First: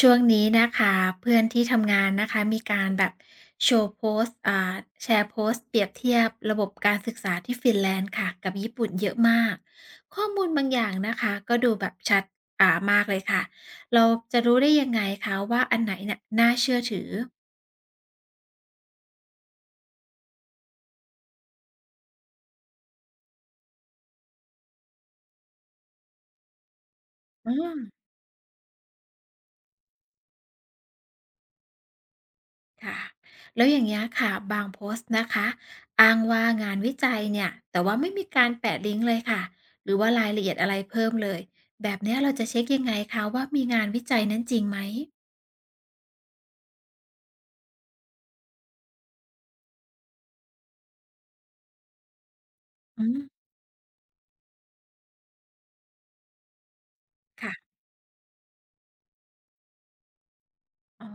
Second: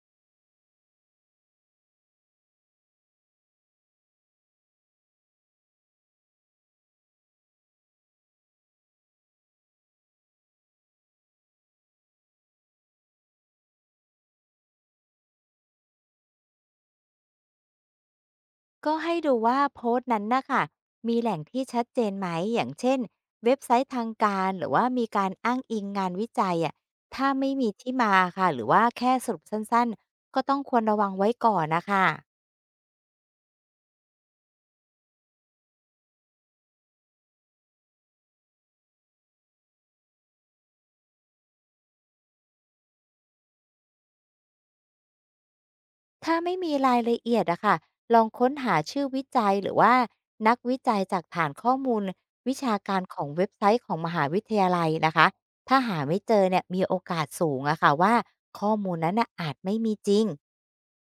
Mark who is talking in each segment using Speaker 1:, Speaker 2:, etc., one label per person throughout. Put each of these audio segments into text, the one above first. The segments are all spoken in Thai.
Speaker 1: ช่วงนี้นะคะเพื่อนที่ทำงานนะคะมีการแบบโชว์โพสต์แชร์โพสต์เปรียบเทียบระบบการศึกษาที่ฟินแลนด์ค่ะกับญี่ปุ่นเยอะมากข้อมูลบางอย่างนะคะก็ดูแบบชัดมากเลยค่ะเราจะรู้ได้ยังไงคะว่าอันไหนเนี่ยน่าเชื่อถือ
Speaker 2: ก็ให้ดูว่าโพสต์นั้นนะค่ะมีแหล่งที่ชัดเจนไหมอย่างเช่นเว็บไซต์ทางการหรือว่ามีการอ้างอิงงานวิจัยอะถ้าไม่
Speaker 1: อื
Speaker 2: มี
Speaker 1: ม
Speaker 2: ที่มาค่ะหรือว่าแค่สรุปสั้นๆก็ต้องควรระวังไว้ก่อนนะคะ
Speaker 1: ค่ะแล้วอย่างนี้ยค่ะบางโพสต์นะคะอ้างว่างานวิจัยเนี่ยแต่ว่าไม่มีการแปะลิงก์เลยค่ะหรือว่ารายละเอียดอะไรเพิ่มเลยแบบเนี้ยเราจะเช็คยังไงคะว่ามีงานวิจัยนั้นจริงไหม
Speaker 2: ถ้าไม่มีรายละเอียดอะค่ะลองค้นหาชื่อวิจัยหรือว่านักวิจัยจากฐานข้อมูลวิชาการ
Speaker 1: อื
Speaker 2: ขอ
Speaker 1: ม
Speaker 2: งเว็บไซต์ของมหาวิทยาลัยนะคะถ้าหาไม่เจอเนี่ยมีโอกาสสูง
Speaker 1: ค่ะ
Speaker 2: อะค่ะว่าข้อมูลนั้นน่ะอาจไม่มีจริง
Speaker 1: อ๋อ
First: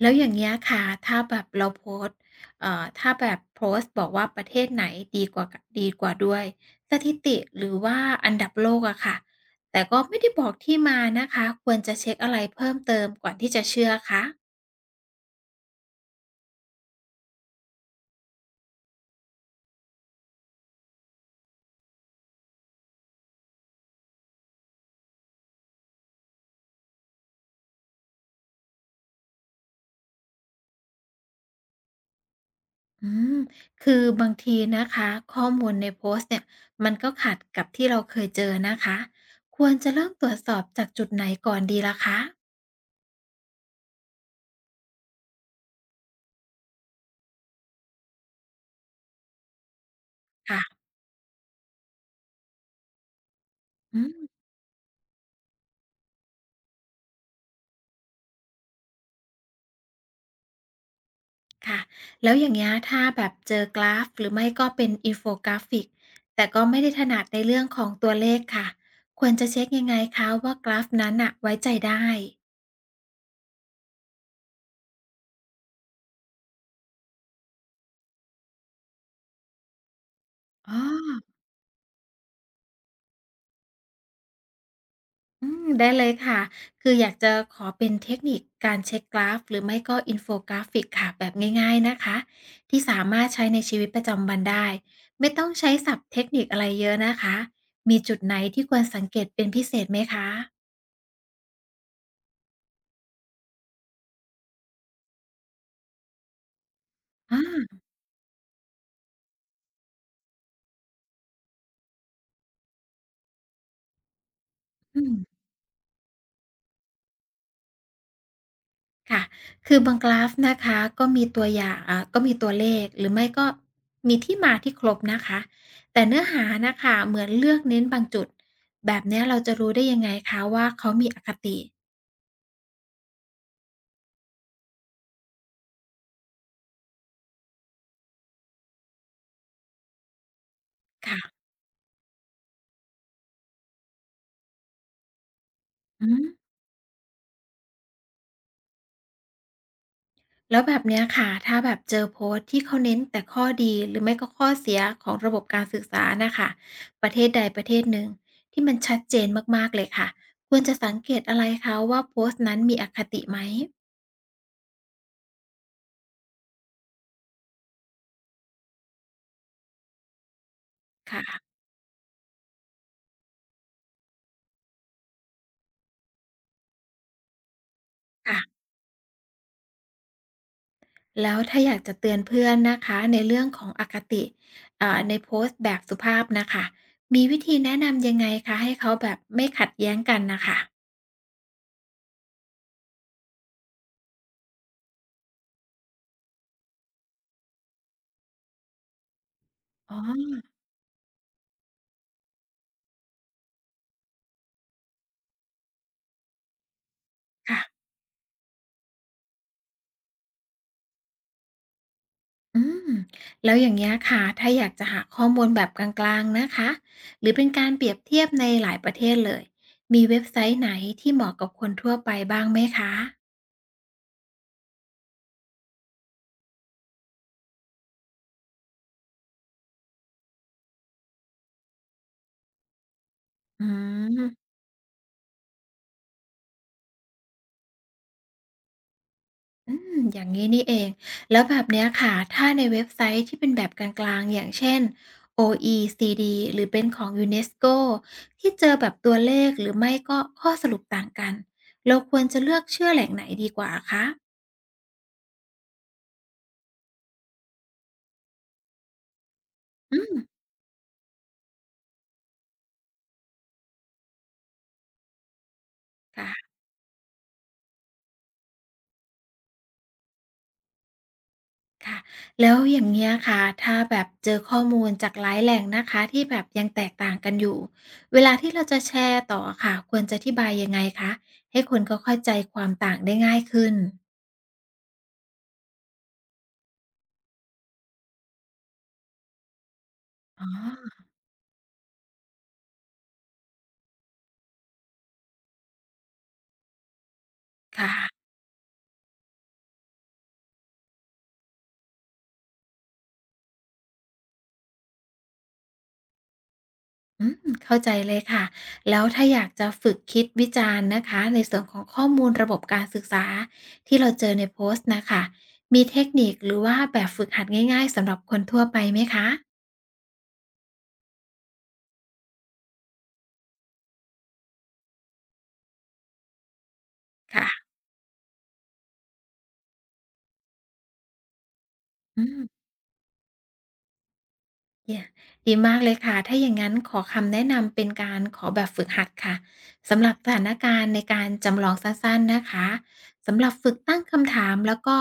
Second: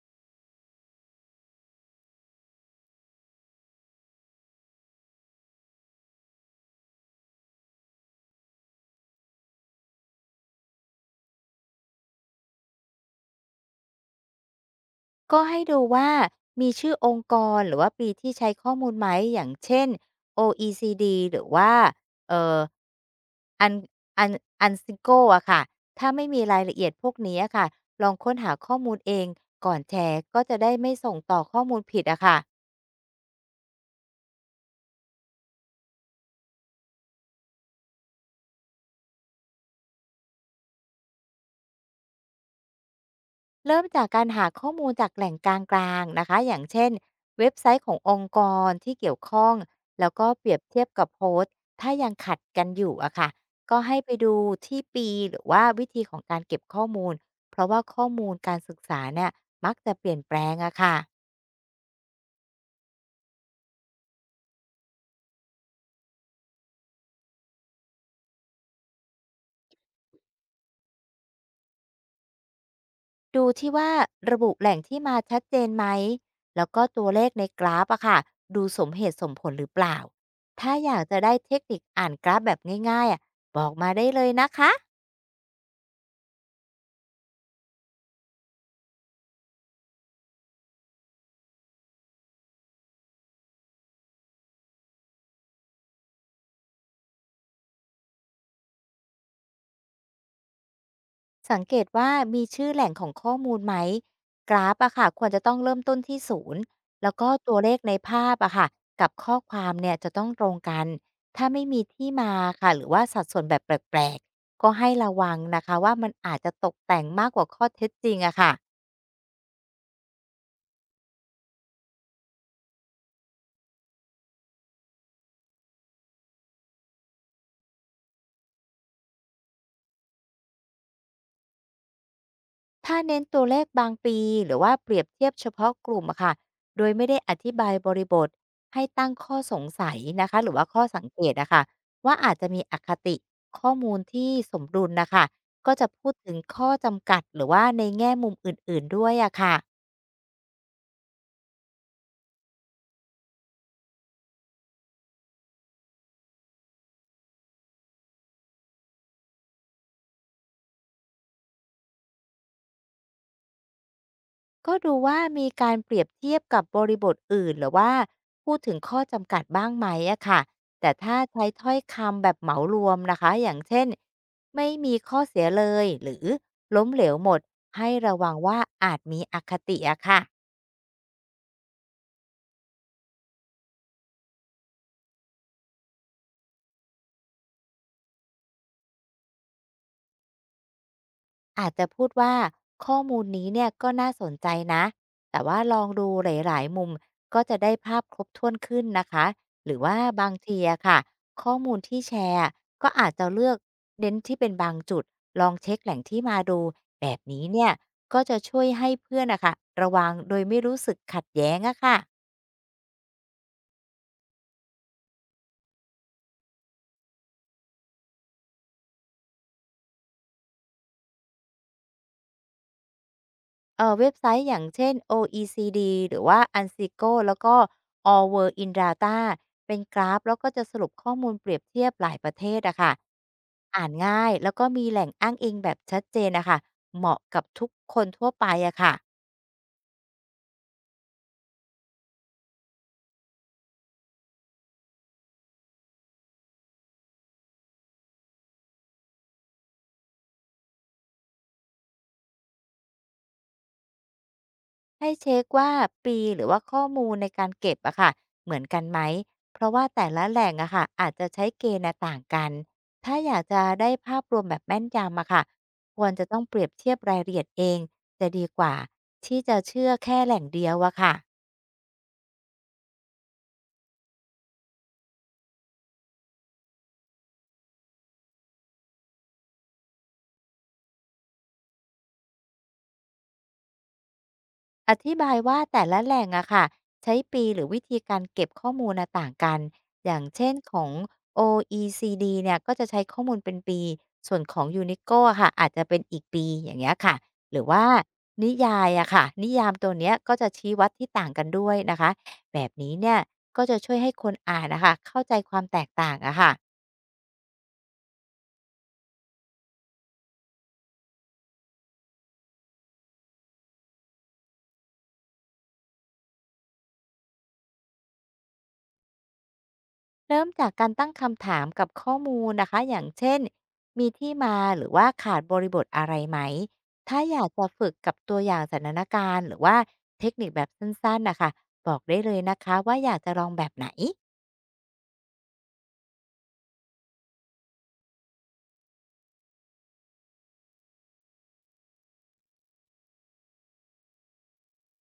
Speaker 1: แล้วอย่างเงี้ยค่ะถ้าแบบเราโพสต์ถ้าแบบโพสต์บอกว่าประเทศไหนดีกว่าดีกว่าด้วยสถิติหรือว่าอันดับโลกอะค่ะแต่ก็ไม่ได้บอกที่มานะคะควรจะเช็คอะไรเพิ่มเติมก่อนที่จะเชื่อคะ
Speaker 2: ก็ให้ดูว่ามีชื่อองค์กรหรือว่าปีที่ใช้ข้อมูลไหมอย่างเช่น OECD หรือว่าเอ่ออันอัน UNSIGO อะค่ะ ถ้าไม่มีรายละเอียดพวกนี้อะค่ะ ลองค้นหาข้อมูลเองก่อนแชร์ก็จะได้ไม่ส่งต่อข้อมูลผิดอะค่ะ
Speaker 1: อืมคือบางทีนะคะข้อมูลในโพสต์เนี่ยมันก็ขัดกับที่เราเคยเจอนะคะควรจะเริ่มตรวจสอบจากจุดไหนก่อนดีล่ะคะ
Speaker 2: เริ่มจากการหาข้อมูลจากแหล่งกลางๆนะคะอย่างเช่นเว็บไซต์ขององค์กรที่เกี่ยวข้องแล้วก็เปรียบ
Speaker 1: ค่ะ
Speaker 2: เทียบกับโพสต์ถ้ายังขัดกันอยู่อะค่ะก็ให้
Speaker 1: อื
Speaker 2: ไป
Speaker 1: ม
Speaker 2: ดูที่ปีหรือว่าวิธีของการเก็บข้อมูลเพราะว่าข้อมูลการศึกษาเนี่ยมักจะเปลี่ยนแปลงอะค่ะ
Speaker 1: ค่ะแล้วอย่างเงี้ยถ้าแบบเจอกราฟหรือไม่ก็เป็นอินโฟกราฟิกแต่ก็ไม่ได้ถนัดในเรื่องของตัวเลขค่ะควรจะเช็คยังไงคะว่ากราฟนั้นอ่ะไว้ใจได้
Speaker 2: ดูที่ว่าระบุแหล่งที่มาชัดเจนไหมแล้วก็ตัวเลขในกราฟอะค่ะดูสมเหตุสมผลหรือเปล่าถ้า
Speaker 1: อ๋
Speaker 2: อยากจะ
Speaker 1: อ
Speaker 2: ได้เทคนิคอ่านกราฟแบบง่ายๆอะบอกมาได้เลยนะคะ
Speaker 1: อืมได้เลยค่ะ คืออยากจะขอเป็นเทคนิคการเช็กกราฟหรือไม่ก็อินโฟกราฟิกค่ะแบบง่ายๆนะคะที่สามารถใช้ในชีวิตประจำวันได้ไม่ต้องใช้ศัพท์เทคนิคอะไรเยอะนะคะมีจุดไหนที่ควรสังเกตเป็นพิเศษไหมคะ
Speaker 2: สังเกตว่ามีชื่อแหล่งของข้อมูลไหมกราฟอะค่ะควรจะต้องเริ่มต้นที่ศูนย์แล้วก็
Speaker 1: อา
Speaker 2: ตัวเลขในภาพอะค่ะกับข้อความเนี่ยจะต้องตรงกันถ้าไม่มีที่มาค่ะหรือว่าสัดส่วนแบบแปลกๆก็ให้
Speaker 1: อืม
Speaker 2: ระวังนะคะว่ามันอาจจะตกแต่งมากกว่าข้อเท็จจริงอะค่ะ
Speaker 1: ค่ะคือบางกราฟนะคะก็มีตัวอย่างก็มีตัวเลขหรือไม่ก็มีที่มาที่ครบนะคะแต่เนื้อหานะคะเหมือนเลือกเน้นบางจุดแบบเนี้ยเราจะรู้ได้ยังไงคะว่าเขามีอคติ
Speaker 2: ถ้าเน้นตัวเลขบางปีหรือว่าเปรียบเทียบเฉพาะกลุ่มอะค่ะโดยไม่ได้อธิบายบริบทให้ตั้งข้อสงสัยนะคะหรือว่าข้อสังเกต
Speaker 1: ค่ะ
Speaker 2: อะค่ะว่าอาจจะมีอคติข้อมูลที่สมดุลนะคะก็จะ
Speaker 1: อื
Speaker 2: พูดถึง
Speaker 1: ม
Speaker 2: ข้อจำกัดหรือว่าในแง่มุมอื่นๆด้วยอะค่ะ
Speaker 1: แล้วแบบเนี้ยค่ะถ้าแบบเจอโพสต์ที่เขาเน้นแต่ข้อดีหรือไม่ก็ข้อเสียของระบบการศึกษานะคะประเทศใดประเทศหนึ่งที่มันชัดเจนมากๆเลยค่ะควรจะสังเกตอะไรคะว่าโพสต์นั้นมีอคติไหม
Speaker 2: ก็ดูว่ามีการเปรียบเทียบกับบริบทอื่นหรือว่าพูดถึงข้อจำกัดบ้างไหมอะค่ะแต่ถ้าใช้
Speaker 1: ค่ะ
Speaker 2: ถ้อยคำแบบเหมารวมนะคะอย่างเช่นไม่มีข้อเสียเลยหรือล้มเหลวหมดให้ระวังว่า
Speaker 1: ค่ะ
Speaker 2: อาจมีอคติอะค่ะ
Speaker 1: แล้วถ้าอยากจะเตือนเพื่อนนะคะในเรื่องของอคติเอ่าในโพสต์แบบสุภาพนะคะมีวิธีแนะนำยังไงคะให้เขาแบบไม่ขัดแย้งกันนะคะ
Speaker 2: อาจจะพูดว่าข้อมูลนี้เนี่ยก็น่าสนใจนะแต่ว่าลองดูหลายๆมุมก็จะได้ภาพครบถ้วนขึ้นนะคะหรือ
Speaker 1: อ๋
Speaker 2: ว่าบาง
Speaker 1: อ
Speaker 2: ทีอะค่ะข้อมูลที่แชร์อะก็อาจจะเลือกเน้นที่เป็นบางจุดลองเช็คแหล่งที่มาดูแบบนี้
Speaker 1: ค่ะ
Speaker 2: เนี่ยก็จะช่วยให้เพื่อนนะคะระวังโดยไม่รู้สึกขัดแย้งอะค่ะ
Speaker 1: อืมแล้วอย่างเงี้ยค่ะถ้าอยากจะหาข้อมูลแบบกลางๆนะคะหรือเป็นการเปรียบเทียบในหลายประเทศเลยมีเว็บไซต์ไหนที่เหมาะกับคนทั่วไปบ้างไหมคะ
Speaker 2: เว็บไซต์อย่างเช่น OECD หรือว่า UNSIGO แล้วก็ All World in Data เป็นกราฟแล้วก็จะสรุปข้อมูลเปรียบเทียบหลายประเทศอะค่ะ
Speaker 1: อื
Speaker 2: อ่านง่าย
Speaker 1: ม
Speaker 2: แล้วก็มีแหล่งอ้างอิงแบบชัดเจนอะค่ะเหมาะกับทุกคนทั่วไปอะค่ะ
Speaker 1: อืมอย่างนี้นี่เองแล้วแบบเนี้ยค่ะถ้าในเว็บไซต์ที่เป็นแบบกลางๆอย่างเช่น OECD หรือเป็นของยูเนสโกที่เจอแบบตัวเลขหรือไม่ก็ข้อสรุปต่างกันเราควรจะเลือกเชื่อแหล่งไหนดีกว่าคะ
Speaker 2: ให้เช็กว่าปีหรือว่าข้อมูลในการเก็บอะค่ะเหมือนกันไหมเพราะว่า
Speaker 1: อื
Speaker 2: แต่
Speaker 1: ม
Speaker 2: ละแหล่งอะค่ะอาจจะใช้เกณฑ์น่ะต่างกันถ้าอยากจะได้ภาพรวมแบบแม่นยำอะค่ะควรจะต้อง
Speaker 1: ค่ะ
Speaker 2: เปรียบเทียบรายละเอียดเองจะดีกว่าที่จะเชื่อแค่แหล่งเดียวอะค่ะ
Speaker 1: ค่ะแล้วอย่างเงี้ยค่ะถ้าแบบเจอข้อมูลจากหลายแหล่งนะคะที่แบบยังแตกต่างกันอยู่เวลาที่เราจะแชร์ต่ออะค่ะควรจะอธิบายยังไงคะให้คนเขาเข้าใจความต่างได้ง่ายขึ้น
Speaker 2: อธิบายว่าแต่ละแหล่งอะค่ะใช้ปีหรือวิธีการเก็บข้อมูลน่ะต่างกันอย่าง
Speaker 1: อ๋
Speaker 2: เช่นขอ
Speaker 1: อ
Speaker 2: ง OECD เนี่ยก็จะใช้ข้อมูลเป็นปีส่วนของ UNESCO อะค่ะอาจจะเป็นอีกปีอย่างเงี้ยค่ะหรือ
Speaker 1: ค
Speaker 2: ว่า
Speaker 1: ่ะ
Speaker 2: นิยายอะค่ะนิยามตัวเนี้ยก็จะชี้วัดที่ต่างกันด้วยนะคะแบบนี้เนี่ยก็จะช่วยให้คนอ่านนะคะเข้าใจความแตกต่างอะค่ะ
Speaker 1: อืมเข้าใจเลยค่ะแล้วถ้าอยากจะฝึกคิดวิจารณ์นะคะในส่วนของข้อมูลระบบการศึกษาที่เราเจอในโพสต์น่ะค่ะมีเทคนิคหรือว่าแบบฝึกหัดง่ายๆสำหรับคนทั่วไปไหมคะ
Speaker 2: เริ่มจากการตั้งคำถามกับข้อมูลนะคะอย่างเช่นมีที่มาหรือว่าขาดบริบทอะไรไหมถ้าอยากจะ
Speaker 1: ค่ะ
Speaker 2: ฝึกกับตัวอย่างสถานการณ์หรือว่าเทคนิคแบบสั้นๆนะคะบอกได้
Speaker 1: อื
Speaker 2: เลย
Speaker 1: ม
Speaker 2: นะคะว่าอยากจะลองแบบไหน
Speaker 1: เนี่ยดีมากเลยค่ะ ถ้าอย่างงั้นขอคำแนะนำเป็นการขอแบบฝึกหัดค่ะสำหรับสถานการณ์ในการจำลองสั้นๆนะคะสำหรับฝึกตั้งคำถามแล้วก็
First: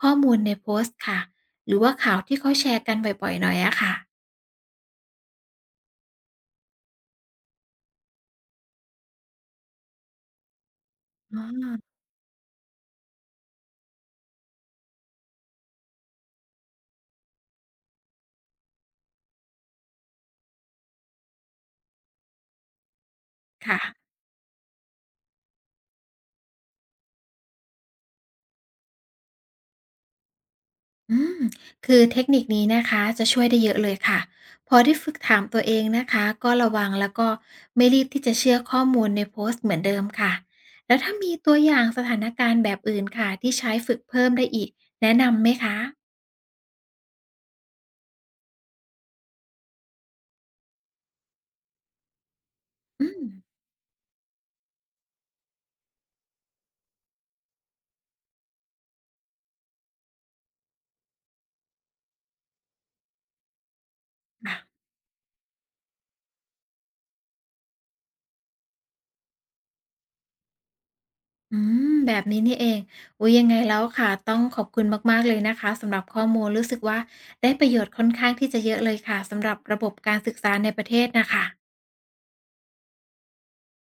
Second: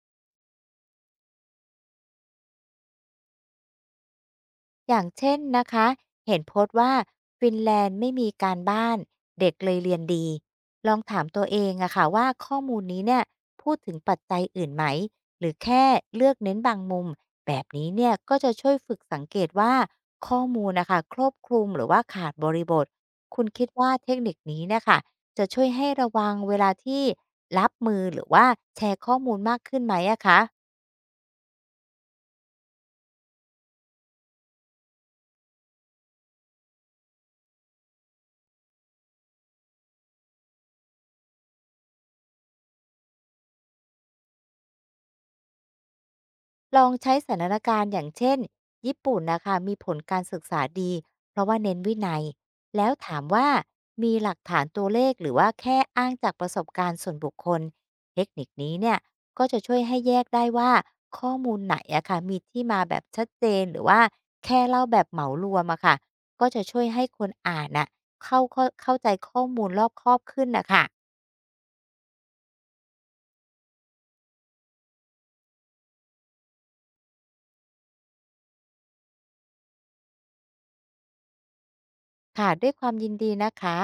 Speaker 1: ข้อมูลในโพสต์ค่ะหรือว่าข่าวที่เขาแชร์กันบ่อยๆหน่อยอะค่ะ
Speaker 2: อย่างเช่นนะคะเห็นโพสต์ว่าฟินแลนด์ไม่มีการบ้านเด็กเลยเรียนดีลองถามตัวเองอะ
Speaker 1: ออ
Speaker 2: ค่ะว่าข้อมูลนี้เนี่ยพูดถึงปัจจัยอื่นไหมหรือแค่เลือกเน้นบางมุมแบบนี้เนี่ยก็จะช่วยฝึกสังเกตว่าข้อมูลนะคะครอบคลุมหรือว่าขาดบริบทคุณคิดว่า
Speaker 1: ค่ะ
Speaker 2: เทคนิคนี้นะคะจะช่วยให้ระวังเวลาที่รับมือหรือว่าแชร์ข้อมูลมากขึ้นไหมอะคะ
Speaker 1: อืมคือเทคนิคนี้นะคะจะช่วยได้เยอะเลยค่ะพอได้ฝึกถามตัวเองนะคะก็ระวังแล้วก็ไม่รีบที่จะเชื่อข้อมูลในโพสต์เหมือนเดิมค่ะแล้วถ้ามีตัวอย่างสถานการณ์แบบอื่นค่ะที่ใช้ฝึกเพิ่มได้อีกแนะนำไหมคะ
Speaker 2: ลองใช้สถานการณ์อย่างเช่นญี่ปุ่นนะคะมีผลการศึกษาดีเพราะว่าเน้นวินัยแล้ว
Speaker 1: อื
Speaker 2: ถาม
Speaker 1: ม
Speaker 2: ว่ามีหลักฐานตัวเลขหรือว่าแค่อ้างจากประสบการณ์ส่วนบุคคลเทคนิคนี้เนี่ยก็จะช่วยให้แยกได้ว่าข้อมูลไหนอะค่ะมีที่มาแบบชัดเจนหรือว่าแค่เล่า
Speaker 1: ค่ะ
Speaker 2: แบบเหมารวมอะค่ะก็จะช่วยให้คนอ่านน่ะเข้าใจข้อมูลรอบครอบขึ้นนะคะ
Speaker 1: อืมแบบนี้นี่เองอุยยังไงแล้วค่ะต้องขอบคุณมากๆเลยนะคะสำหรับข้อมูลรู้สึกว่าได้ประโยชน์ค่อนข้างที่จะเยอะเลยค่ะสำหรับระบบการศึกษาในประเทศนะคะ
Speaker 2: ค่ะด้วยความยินดีนะคะ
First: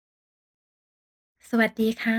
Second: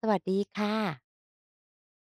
Speaker 2: สวัสดีค่ะ
Speaker 1: สวัสดีค่ะ